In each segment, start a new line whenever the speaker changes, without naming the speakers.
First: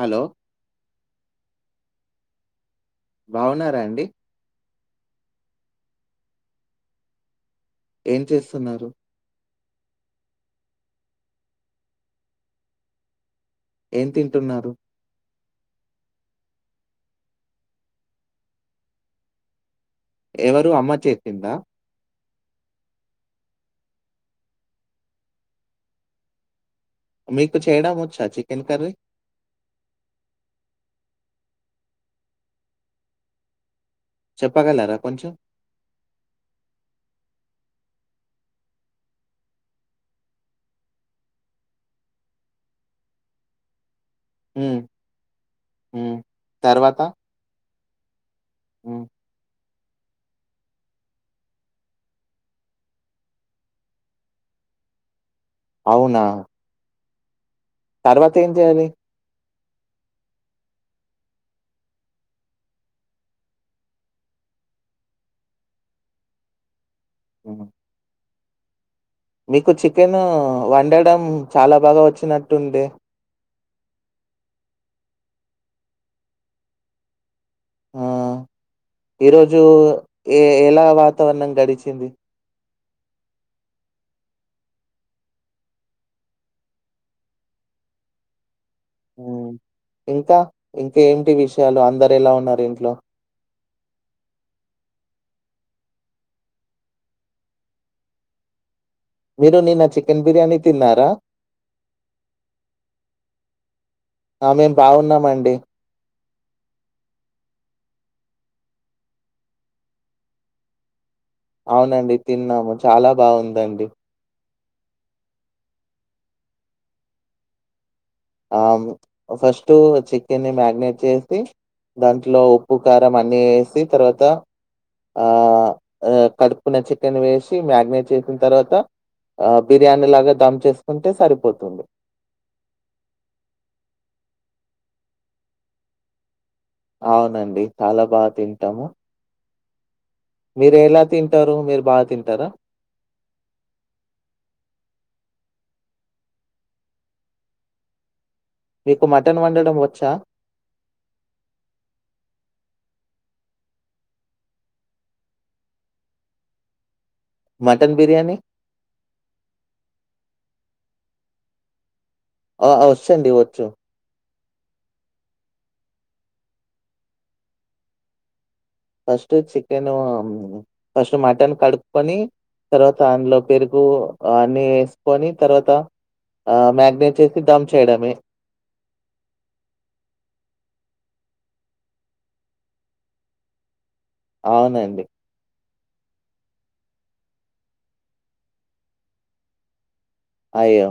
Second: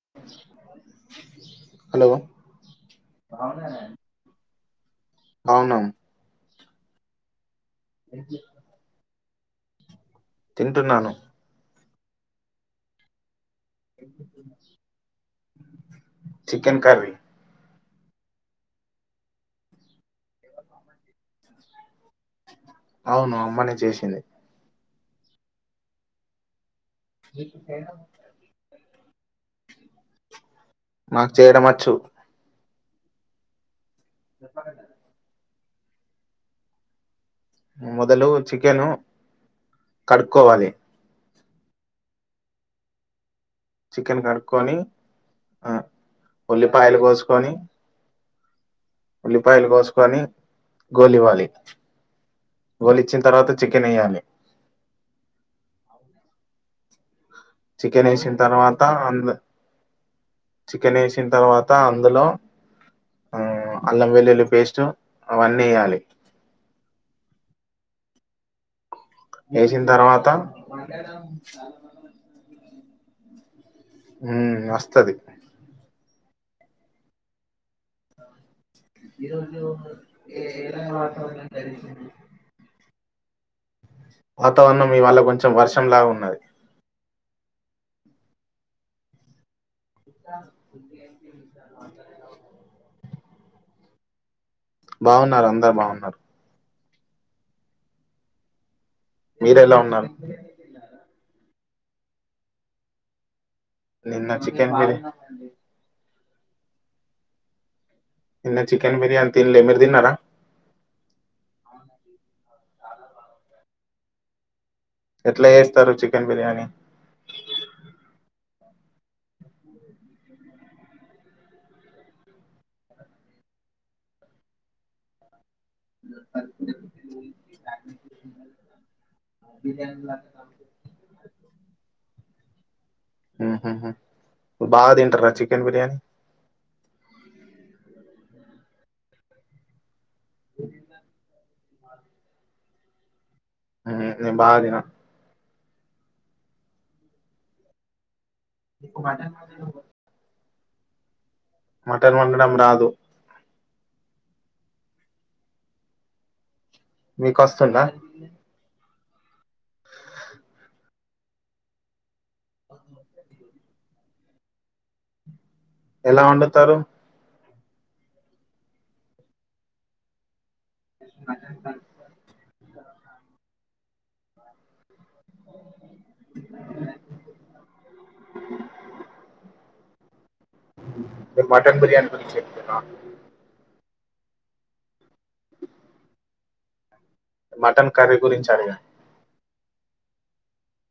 Hello
hello
బావున్నారా అండి
అవునా
ఏం చేస్తున్నారు
తింటున్నాను
ఏం తింటున్నారు
చికెన్ కర్రీ
ఏవరు అమ్మ చేపిందా
అవును అమ్మనే చేసింది
మీకు చేయడం వచ్చా చికెన్ కర్రీ
మాకు చేయడం వచ్చు
చెప్పగలరా కొంచెం
మొదలు చికెను కడుక్కోవాలి చికెన్ కడుక్కక్కొని
హ్మ్. హ్మ్. తర్వాత?
ఉల్లిపాయలు కోసుకొని
హ్మ్.
కని గోలివ్వాలి గోలిచ్చిన తర్వాత చికెన్ ఏయాలి
అవునా
చికెన్ వేసిన
ఏం
తర్వాత
చేయాలి?
అ చికెన్ వేసిన తర్వాత అందులో అల్లం వెల్లుల్లి పేస్ట్ అవన్నీ వేయాలి
ఆహా మీకు
వేసిన
చికెన్
తర్వాత
వండడం చాలా బాగా వచ్చినట్టుందే
మీ వస్తది
హ్మ్మ్ ఈరోజు ఏ ఎలా వాతావరణం గడిచింది
వాతావరణం ఇవాల కొంచెం వర్షంలాగా ఉన్నది
హ్మ్మ్ ఇంకా ఇంకా ఏంటి విషయాలు అందరు ఎలా ఉన్నారు ఇంట్లో
బాగున్నారు అందరు బాగున్నారు
మీరు
మీరెలా
నిన్న
ఉన్నారు
చికెన్ బిర్యానీ తిన్నారా
నిన్న
ఆ మేం
చికెన్ బిర్యానీ
బాగున్నామండి
నిన్న చికెన్ బిర్యానీ తిన్లే మీరు తిన్నరా
అవునండి తిన్నాము చాలా బాగుందండి
ఎట్ల ఏస్తరు చికెన్ బిర్యానీ
ఆ ఫస్ట్ చికెన్ని మ్యాగ్నేట్ చేసి దాంట్లో ఉప్పు కారం అన్నీ వేసి తర్వాత ఆ ఆ కడుక్కున్న చికెన్ వేసి మ్యాగ్నేట్ చేసిన తర్వాత ఆ బిర్యానీ లాగా దమ్ చేసుకుంటే సరిపోతుంది
హుహుహు బాగదింటర చికెన్ బిర్యానీ
అవునండి చాలా బాగా తింటాము మీరు ఎలా తింటారు మీరు బాగా తింటారా
మ్ నేను బాగాదిన
మీకు మటన్ వండడం వచ్చా
మటన్ వండడం రాదు మీకు వస్తుందా
మటన్ బిర్యానీ
అ [inaudible]
ఆ వచ్చండి వచ్చు
ఎలా వండుతారు
ఫస్ట్ చికెన్ ఫస్ట్ మటన్ కనుక్కొని తర్వాత అందులో పెరుగు అన్ని వేసుకొని తర్వాత ఆ మాగ్నేట్ చేసి దమ్ చేయడమే
మటన్ బిర్యాని గురించి చెప్పుతున్నవా
అవునండి
మటన్ కర్రీ గురించి అడిగా
అయ్యో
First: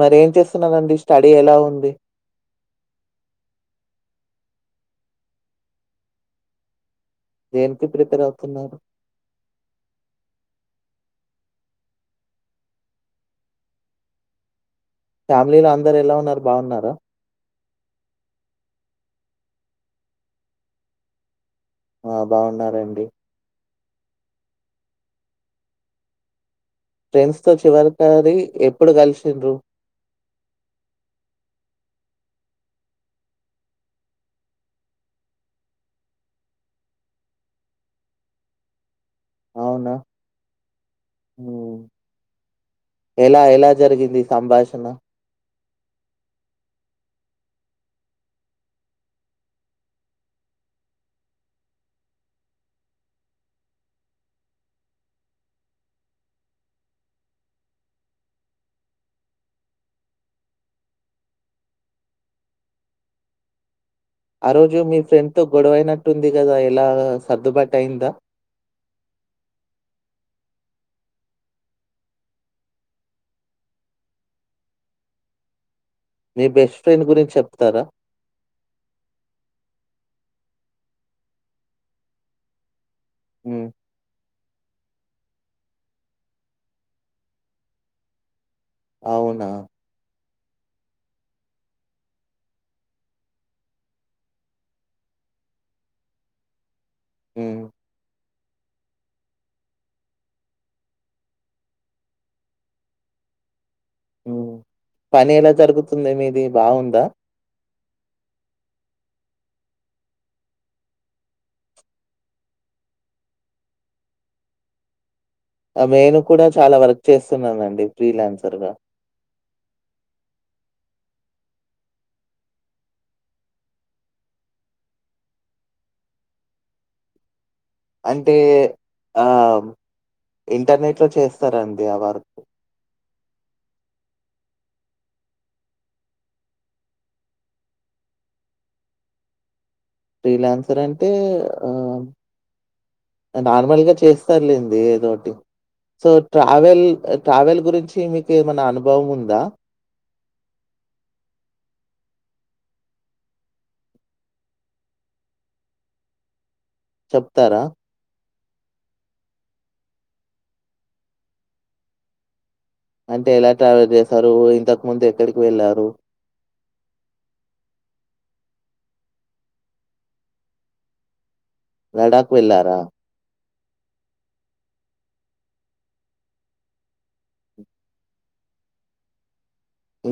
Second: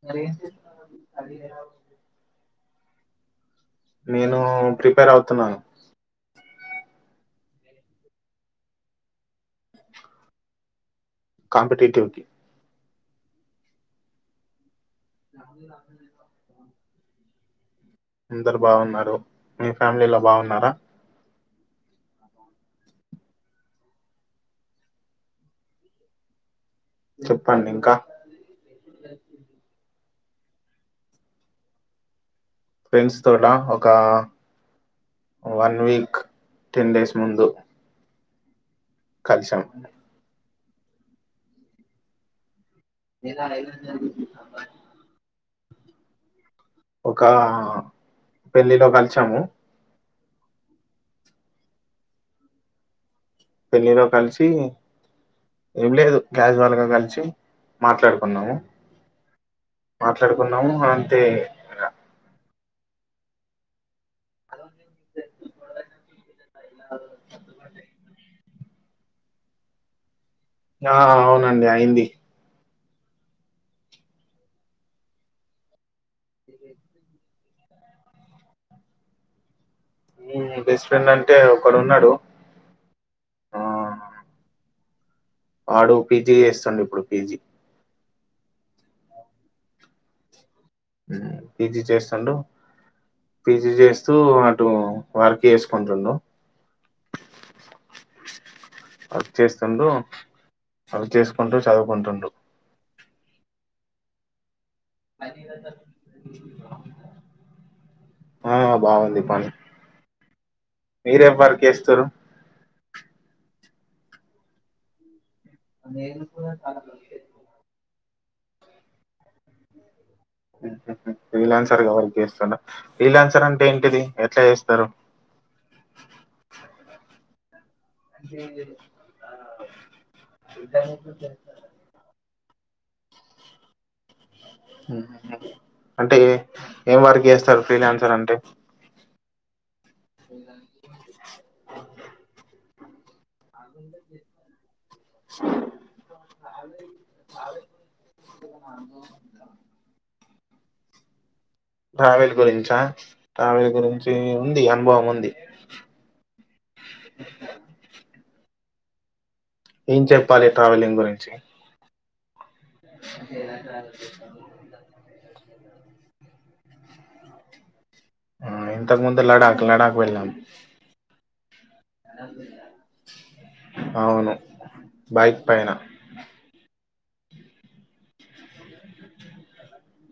మరి ఏం చేస్తున్నారండి స్టడీ ఎలా ఉంది
నేను ప్రిపేర్ అవుతున్నాను
దేనికి ప్రిపేర్ అవుతున్నారు
కాంపిటీటీవ్ కీ
ఫ్యామిలీలో అందరు ఎలా ఉన్నారు బాగున్నారు అ [inaudible]
అందరు బాగున్నారు మీ ఫ్యామిలీలో బాగున్నారా
ఆ బాగున్నారండి ఫ్రెండ్స్ తో
చెప్పండి ఇంకా
చివరికారి ఎప్పుడు కలిసిండ్రు
ఫ్రెండ్స్ తోటా ఒక వన్ వీక్ టెన్ డేస్ ముందు కలిశాం
మ్ యెలా యెలా జరిగింది సంభాషణ
ఒక పెళ్ళిలో కలిచాము పెళ్ళిలో కలిసి ఏం లేదు క్యాచువల్గా కలిసి మాట్లాడుకున్నాము మాట్లాడుకున్నాము అంతే
ఆ రోజు మీ ఫ్రెండ్ తో గొడవైనట్టు ఉంది కదా ఇలా సర్దుబాటు అయ్యిందా
ఆ అవునండి అయింది
మీ బెస్ట్ ఫ్రెండ్ గురించి చెప్తారా
బెస్ట్ ఫ్రెండ్ అంటే ఒకడు ఉన్నాడు
ఉం
వాడు పీజీ చేస్తండు ఇప్పుడు పీజీ
అవునా
పీజీ చేస్తుండు పీజీ చేస్తూ అటు వర్క్ చేసుకుంటుండు
హ్మ్.
వర్క్ చేస్తుండు అవి చేసుకుంటూ చదువుకుంటుండు
ఉం పని ఎలా జరుగుతుంది మీది బాగుందా
ఆ బాగుంది పనీ మీరేం వర్క్ చేస్తరు
మేను కూడా చాలా వర్క్ చేస్తున్నానండి ఫ్రీ లాన్సర్ గా
ఫ్రీలాన్సర్ గా వర్క్ చేస్తున్నారు ఫీలాన్సర్ అంటే ఏంటిది ఎట్లా చేస్తారు
అంటే ఆ ఇంటర్నెట్ లో చేస్తారండి ఆ వర్
అంటే ఎ ఏం వర్క్ చేస్తారు ఫ్రీలాన్సర్ అంటే
ఫ్రీ లాన్సర్ అంటే ఆ నార్మల్గా చేస్తర్లేండి ఏదోటి సో ట్రావెల్ ట్రావెల్ గురించి మీకు ఏమైనా అనుభవం ఉందా
ట్రావెల్ గురించా ట్రావెల్ గురించి ఉంది అనుభవం ఉంది
చెప్తారా
ఏం చెప్పాలి ట్రావెలింగ్ గురించి
అంటే ఎలా ట్రావెల్ చేసారు ఇంతకు ముందు ఎక్కడికి వెళ్ళారు రూ
ఆ ఇంతకు ముందు లడాక్ లడాక్ వెళ్ళాం
లడాక్ వెళ్ళారా
అవును బైక్ పైన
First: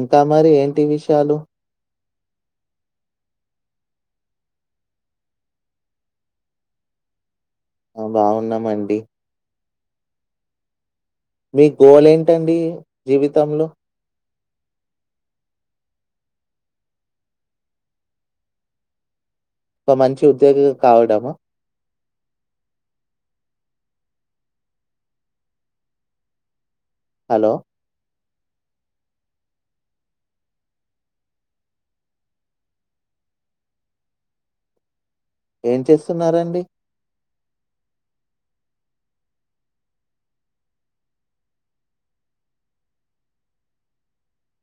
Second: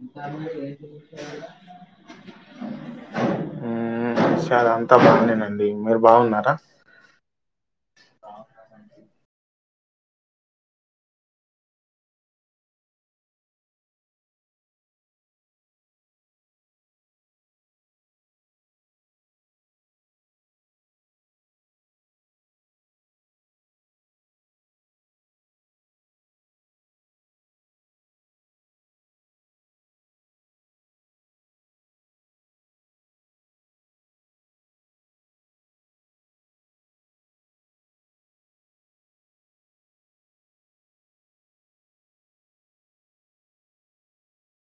ఇంకా మరి ఏంటి విషయాలు?
ఊమ్ సరే అంతా బాగనేనండి మీరు బాగున్నారా
ఆ బాగున్నామండి మీ గోల్ ఏంటండి జీవితంలో ఒక మంచి ఉద్యోగి కావడమా హలో ఏం చేస్తున్నారండి